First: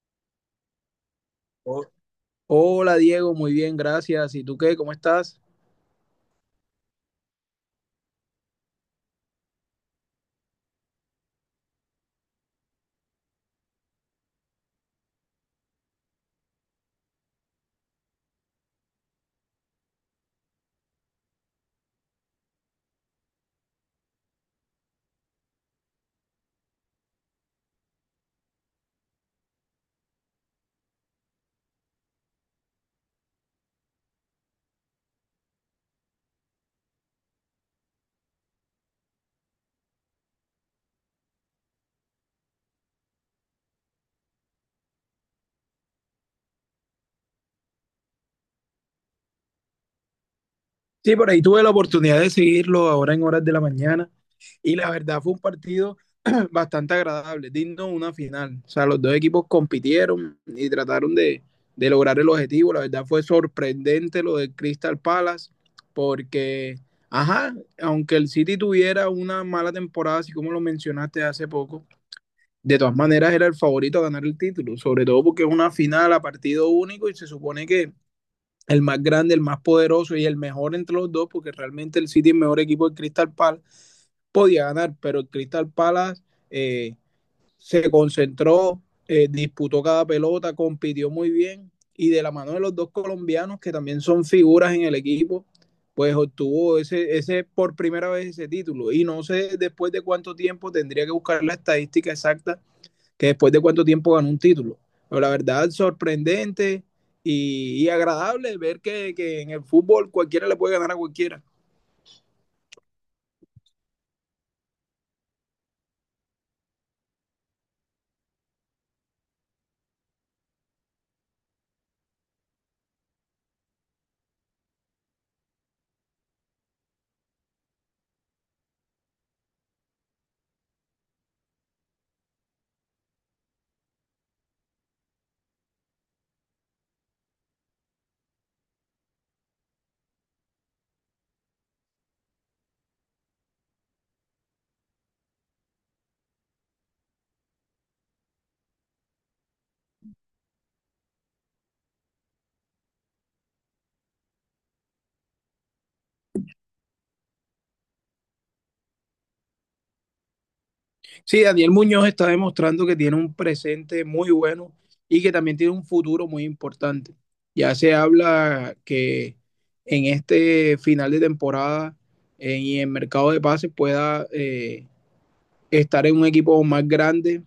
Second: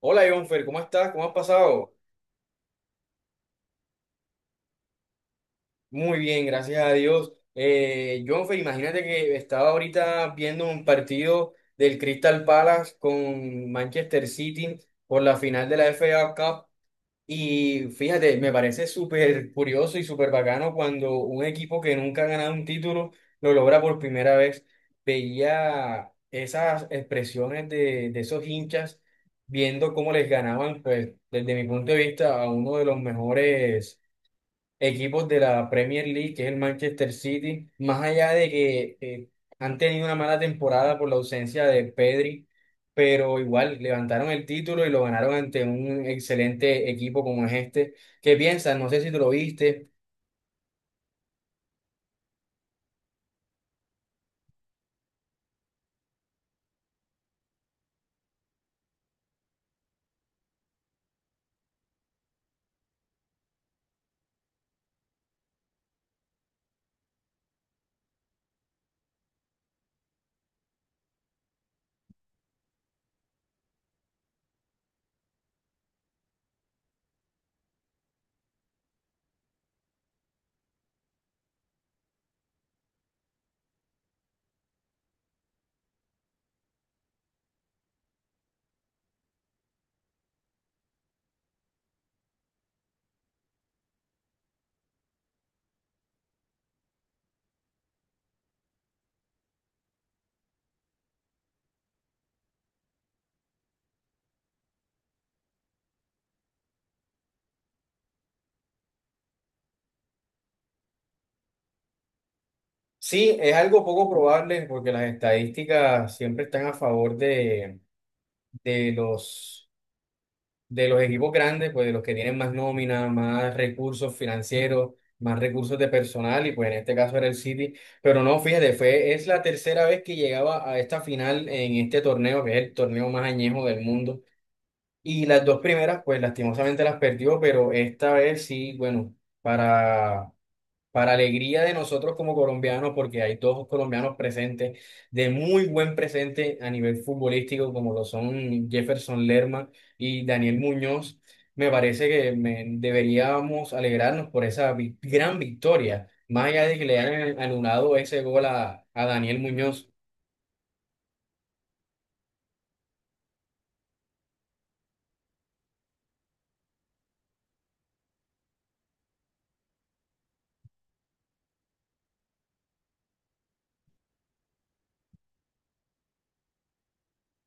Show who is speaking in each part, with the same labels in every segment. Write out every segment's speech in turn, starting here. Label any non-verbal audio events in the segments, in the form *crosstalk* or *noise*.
Speaker 1: Hola, Jonfer, ¿cómo estás? ¿Cómo has
Speaker 2: Ho-
Speaker 1: pasado?
Speaker 2: Hola Diego, muy bien, gracias. ¿Y tú qué? ¿Cómo estás?
Speaker 1: Muy bien, gracias a Dios. Jonfer, imagínate que estaba ahorita viendo un partido del Crystal Palace con Manchester City por la final de la FA Cup y fíjate, me parece súper curioso y súper bacano cuando un equipo que nunca ha ganado un título lo logra por primera vez. Veía esas expresiones de esos hinchas viendo cómo les ganaban, pues desde mi punto de vista, a uno de los mejores equipos de la Premier League, que es el Manchester City, más allá de que han tenido una mala temporada por la ausencia de Pedri, pero igual levantaron el título y lo ganaron ante un excelente equipo como es este. ¿Qué piensas? No sé si tú lo viste.
Speaker 2: Sí, por ahí tuve la oportunidad de seguirlo ahora en horas de la mañana y la verdad fue un partido *clears throat* bastante agradable, digno de una final. O sea, los dos equipos compitieron y trataron de lograr el objetivo. La verdad fue sorprendente lo de Crystal Palace porque, ajá, aunque el City tuviera una mala temporada, así como lo mencionaste hace poco, de todas maneras era el favorito a ganar el título, sobre todo porque es una final a partido único y se supone que el más grande, el más poderoso y el mejor entre los dos, porque realmente el City es el mejor equipo del Crystal Palace, podía ganar, pero el Crystal Palace eh, se concentró, disputó cada pelota, compitió muy bien y de la mano de los dos colombianos, que también son figuras en el equipo, pues obtuvo ese por primera vez ese título. Y no sé después de cuánto tiempo, tendría que buscar la estadística exacta, que después de cuánto tiempo ganó un título. Pero la verdad, sorprendente y agradable ver en el fútbol cualquiera le puede ganar a cualquiera.
Speaker 1: Sí, es algo poco probable porque las estadísticas siempre están a favor de los de los equipos grandes, pues de los que tienen más nómina, más recursos financieros, más recursos de personal, y pues en este caso era el City. Pero no, fíjate, fue, es la tercera vez que llegaba a esta final en este torneo, que es el torneo más añejo del mundo. Y las dos primeras, pues lastimosamente las perdió, pero esta vez sí, bueno, para para alegría de nosotros como colombianos, porque hay dos colombianos presentes, de muy buen presente a nivel futbolístico, como lo son Jefferson Lerma y Daniel Muñoz, me parece que deberíamos alegrarnos por esa gran victoria, más allá de que le hayan anulado ese gol a Daniel Muñoz.
Speaker 2: Sí, Daniel Muñoz está demostrando que tiene un presente muy bueno y que también tiene un futuro muy importante. Ya se habla que en este final de temporada y en mercado de pases pueda estar en un equipo más grande,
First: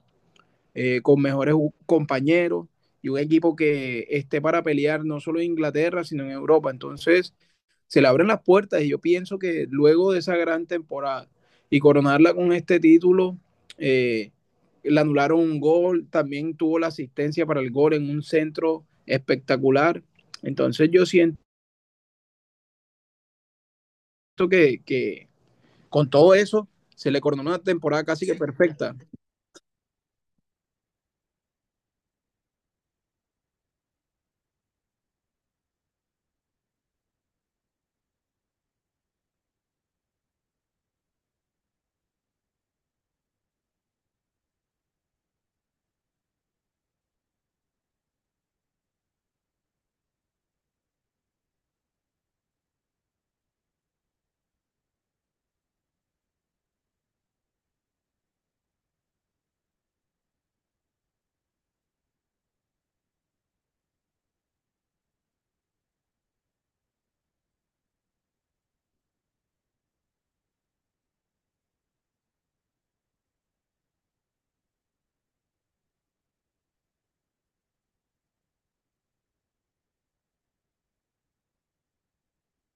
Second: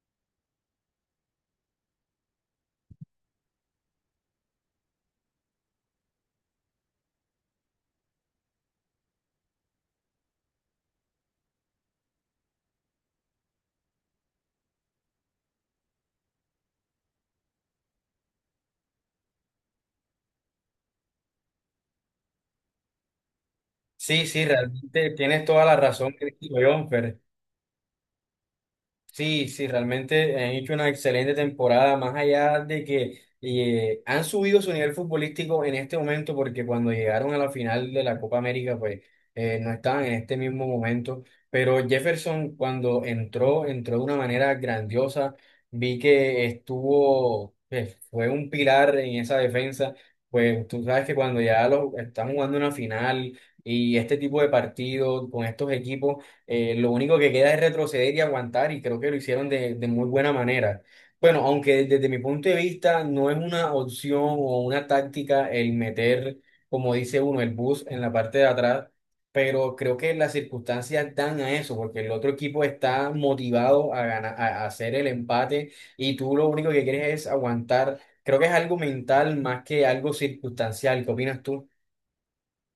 Speaker 2: con mejores compañeros y un equipo que esté para pelear no solo en Inglaterra, sino en Europa. Entonces, se le abren las puertas y yo pienso que luego de esa gran temporada y coronarla con este título, eh, le anularon un gol, también tuvo la asistencia para el gol en un centro espectacular. Entonces, yo siento
Speaker 1: Sí, sí, realmente
Speaker 2: que
Speaker 1: tienes toda la
Speaker 2: con
Speaker 1: razón
Speaker 2: todo
Speaker 1: que dijo
Speaker 2: eso se
Speaker 1: Jonfer.
Speaker 2: le coronó una temporada casi que perfecta.
Speaker 1: Sí, sí, realmente han hecho una excelente temporada, más allá de que han subido su nivel futbolístico en este momento, porque cuando llegaron a la final de la Copa América, pues no estaban en este mismo momento, pero Jefferson cuando entró, entró de una manera grandiosa, vi que estuvo, que fue un pilar en esa defensa, pues tú sabes que cuando ya los, están jugando una final y este tipo de partidos con estos equipos, lo único que queda es retroceder y aguantar, y creo que lo hicieron de muy buena manera. Bueno, aunque desde mi punto de vista no es una opción o una táctica el meter, como dice uno, el bus en la parte de atrás, pero creo que las circunstancias dan a eso, porque el otro equipo está motivado a ganar, a hacer el empate y tú lo único que quieres es aguantar. Creo que es algo mental más que algo circunstancial. ¿Qué opinas tú?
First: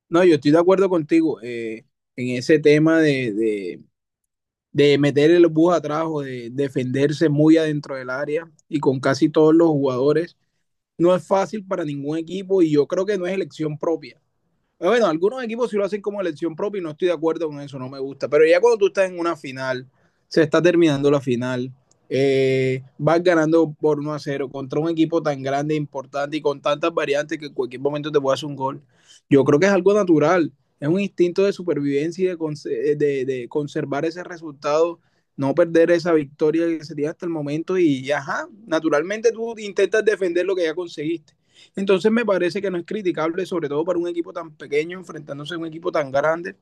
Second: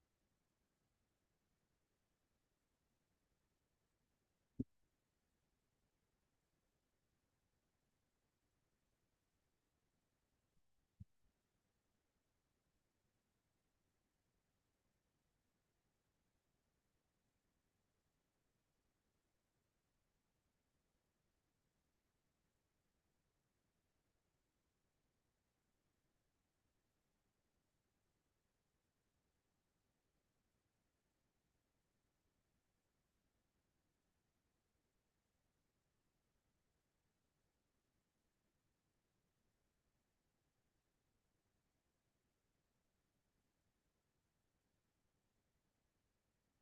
Speaker 2: No, yo estoy de acuerdo contigo, en ese tema de meter el bus atrás o de defenderse muy adentro del área y con casi todos los jugadores. No es fácil para ningún equipo y yo creo que no es elección propia. Bueno, algunos equipos sí lo hacen como elección propia y no estoy de acuerdo con eso, no me gusta. Pero ya cuando tú estás en una final, se está terminando la final, vas ganando por 1-0 contra un equipo tan grande, importante y con tantas variantes que en cualquier momento te puede hacer un gol. Yo creo que es algo natural, es un instinto de supervivencia y de conservar ese resultado, no perder esa victoria que se tiene hasta el momento y, ajá, naturalmente tú intentas defender lo que ya conseguiste. Entonces me parece que no es criticable, sobre todo para un equipo tan pequeño enfrentándose a un equipo tan grande.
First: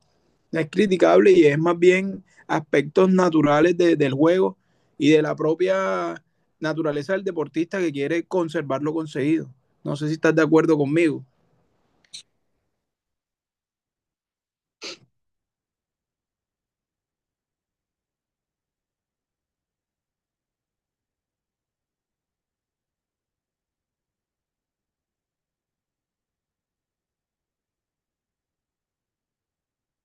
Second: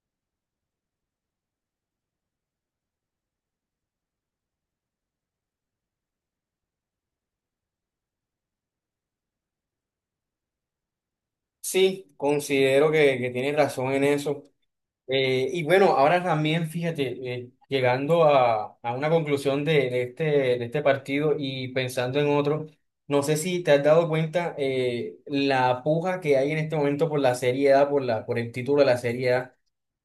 Speaker 2: No es criticable y es más bien aspectos naturales del juego y de la propia naturaleza del deportista que quiere conservar lo conseguido. No sé si estás de acuerdo conmigo.
Speaker 1: Sí, considero que tienes razón en eso. Y bueno, ahora también, fíjate, llegando a una conclusión de este partido y pensando en otro, no sé si te has dado cuenta la puja que hay en este momento por la Serie A, por el título de la Serie A,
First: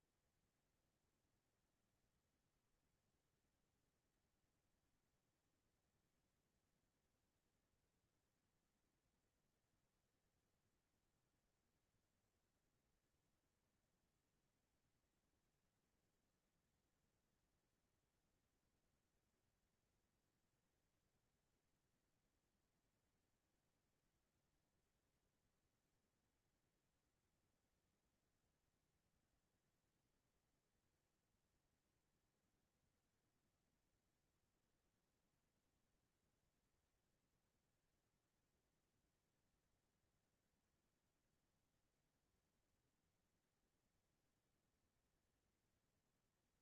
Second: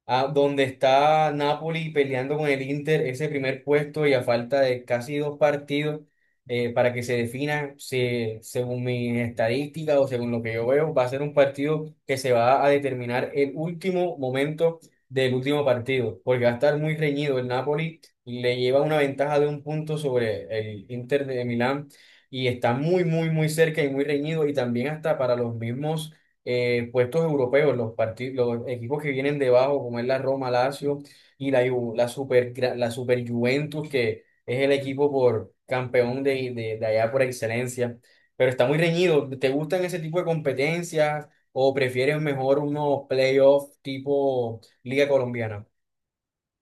Speaker 1: a donde está Napoli peleando con el Inter ese primer puesto y a falta de casi dos partidos, para que se defina, según mis estadísticas o según lo que yo veo, va a ser un partido que se va a determinar el último momento del último partido, porque va a estar muy reñido el Napoli, le lleva una ventaja de un punto sobre el Inter de Milán, y está muy, muy, muy cerca y muy reñido, y también hasta para los mismos puestos europeos, los partidos, los equipos que vienen debajo, como es la Roma, Lazio y la, Ju- la super, gra- la super Juventus, que es el equipo por campeón de allá por excelencia. Pero está muy reñido. ¿Te gustan ese tipo de competencias o prefieres mejor unos playoffs tipo Liga Colombiana?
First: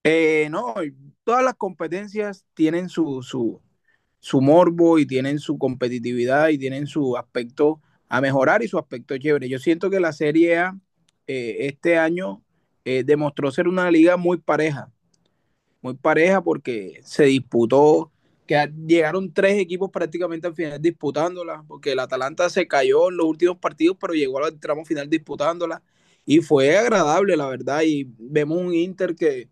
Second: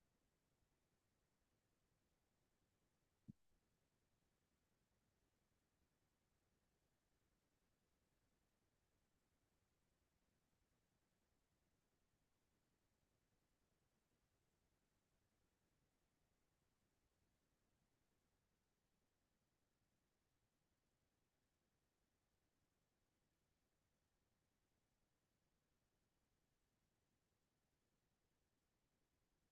Speaker 2: No, todas las competencias tienen su morbo y tienen su competitividad y tienen su aspecto a mejorar y su aspecto chévere. Yo siento que la Serie A este año demostró ser una liga muy pareja, muy pareja, porque se disputó, que llegaron tres equipos prácticamente al final disputándola, porque el Atalanta se cayó en los últimos partidos, pero llegó al tramo final disputándola y fue agradable, la verdad, y vemos un Inter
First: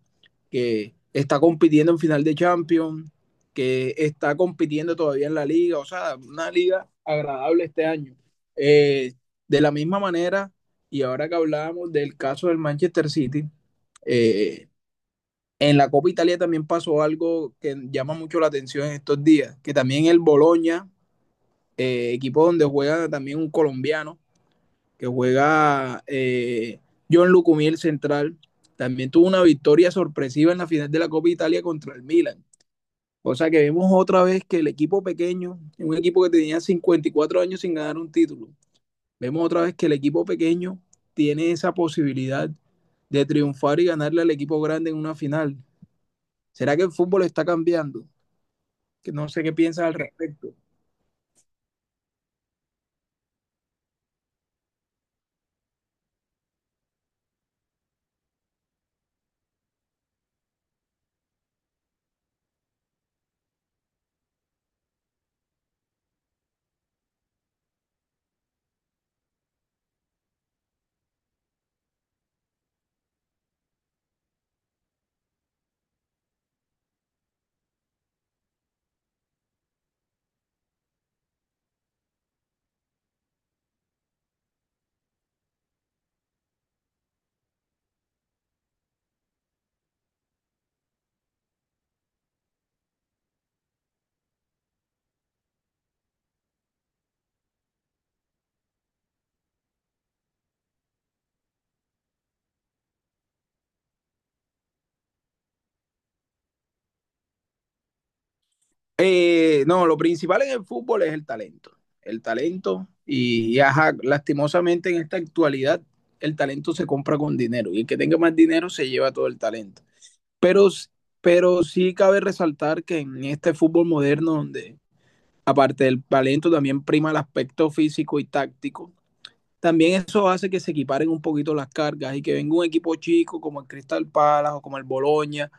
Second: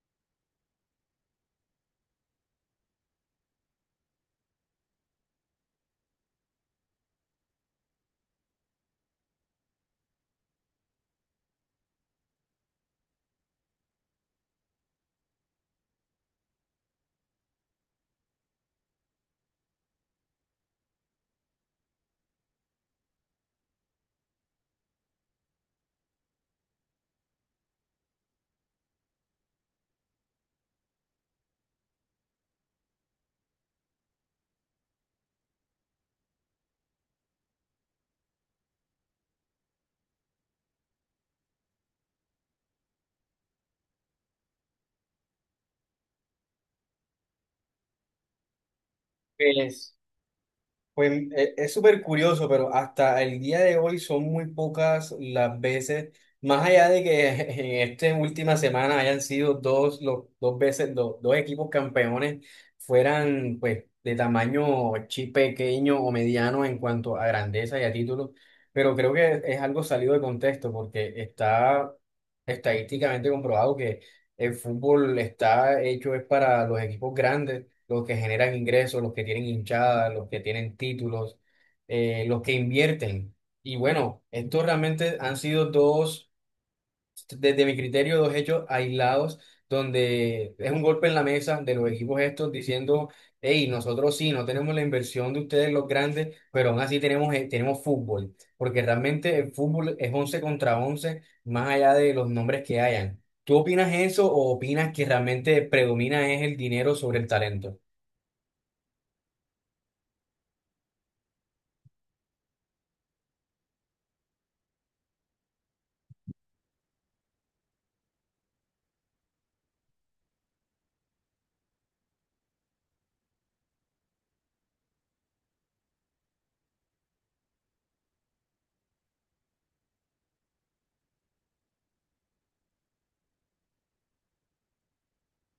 Speaker 2: que está compitiendo en final de Champions, que está compitiendo todavía en la liga, o sea, una liga agradable este año. Eh, de la misma manera, y ahora que hablábamos del caso del Manchester City, eh, en la Copa Italia también pasó algo que llama mucho la atención en estos días, que también el Boloña, equipo donde juega también un colombiano, que juega John Lucumí, el central, también tuvo una victoria sorpresiva en la final de la Copa Italia contra el Milan. O sea que vemos otra vez que el equipo pequeño, un equipo que tenía 54 años sin ganar un título, vemos otra vez que el equipo pequeño tiene esa posibilidad de triunfar y ganarle al equipo grande en una final. ¿Será que el fútbol está cambiando? Que no sé qué piensas al
Speaker 1: Pues,
Speaker 2: respecto.
Speaker 1: Pues es súper curioso, pero hasta el día de hoy son muy pocas las veces, más allá de que *laughs* en esta última semana hayan sido dos, dos veces, dos equipos campeones fueran pues de tamaño pequeño o mediano en cuanto a grandeza y a títulos, pero creo que es algo salido de contexto porque está estadísticamente comprobado que el fútbol está hecho es para los equipos grandes, los que generan ingresos, los que tienen hinchadas, los que tienen títulos, los que invierten. Y bueno, estos realmente han sido dos, desde mi criterio, dos hechos aislados, donde es un golpe en la mesa de los equipos estos diciendo, hey, nosotros sí, no tenemos la inversión de ustedes los grandes, pero aún así tenemos fútbol, porque realmente el fútbol es 11 contra 11 más allá de los nombres que hayan. ¿Tú opinas eso o opinas que realmente predomina es el dinero sobre el talento?
Speaker 2: No, lo principal en el fútbol es el talento. El talento y ajá, lastimosamente en esta actualidad el talento se compra con dinero y el que tenga más dinero se lleva todo el talento. Pero, pero sí cabe resaltar que en este fútbol moderno donde aparte del talento también prima el aspecto físico y táctico, también eso hace que se equiparen un poquito las cargas y que venga un equipo chico como el Crystal Palace o como el Boloña,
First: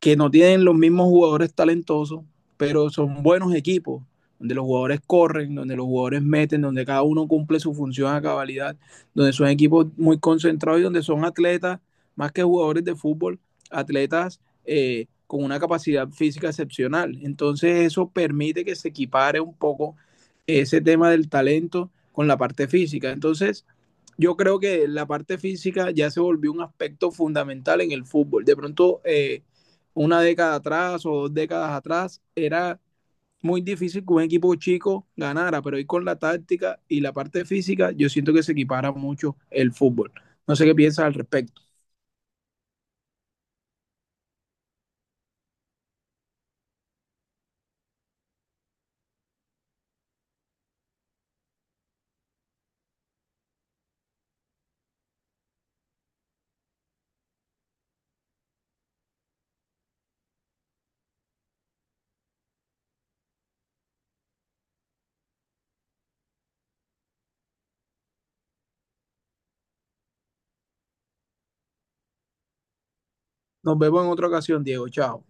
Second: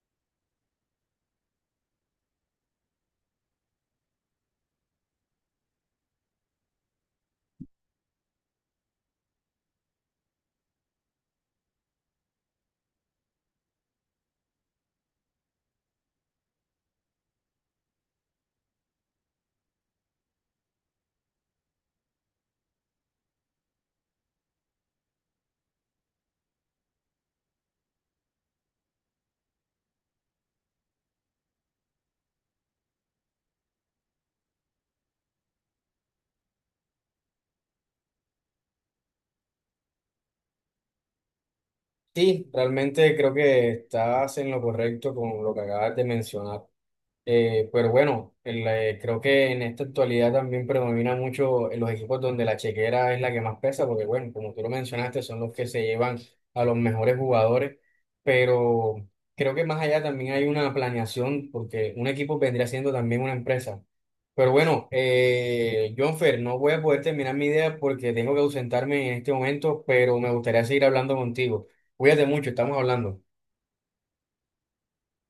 Speaker 2: que no tienen los mismos jugadores talentosos, pero son buenos equipos, donde los jugadores corren, donde los jugadores meten, donde cada uno cumple su función a cabalidad, donde son equipos muy concentrados y donde son atletas, más que jugadores de fútbol, atletas con una capacidad física excepcional. Entonces eso permite que se equipare un poco ese tema del talento con la parte física. Entonces, yo creo que la parte física ya se volvió un aspecto fundamental en el fútbol. De pronto, una década atrás o dos décadas atrás, era muy difícil que un equipo chico ganara, pero hoy con la táctica y la parte física, yo siento que se equipara mucho el fútbol. No sé qué piensas al respecto.
Speaker 1: Sí, realmente creo que estás en lo correcto con lo que acabas de mencionar. Pero bueno, creo que en esta actualidad también predomina mucho en los equipos donde la chequera es la que más pesa, porque bueno, como tú lo mencionaste, son los que se llevan a los mejores jugadores, pero creo que más allá también hay una planeación, porque un equipo vendría siendo también una empresa. Pero bueno, Jonfer, no voy a poder terminar mi idea porque tengo que ausentarme en este momento, pero me gustaría seguir hablando contigo. Cuídate mucho, estamos hablando.
Speaker 2: Nos vemos en otra ocasión, Diego. Chao.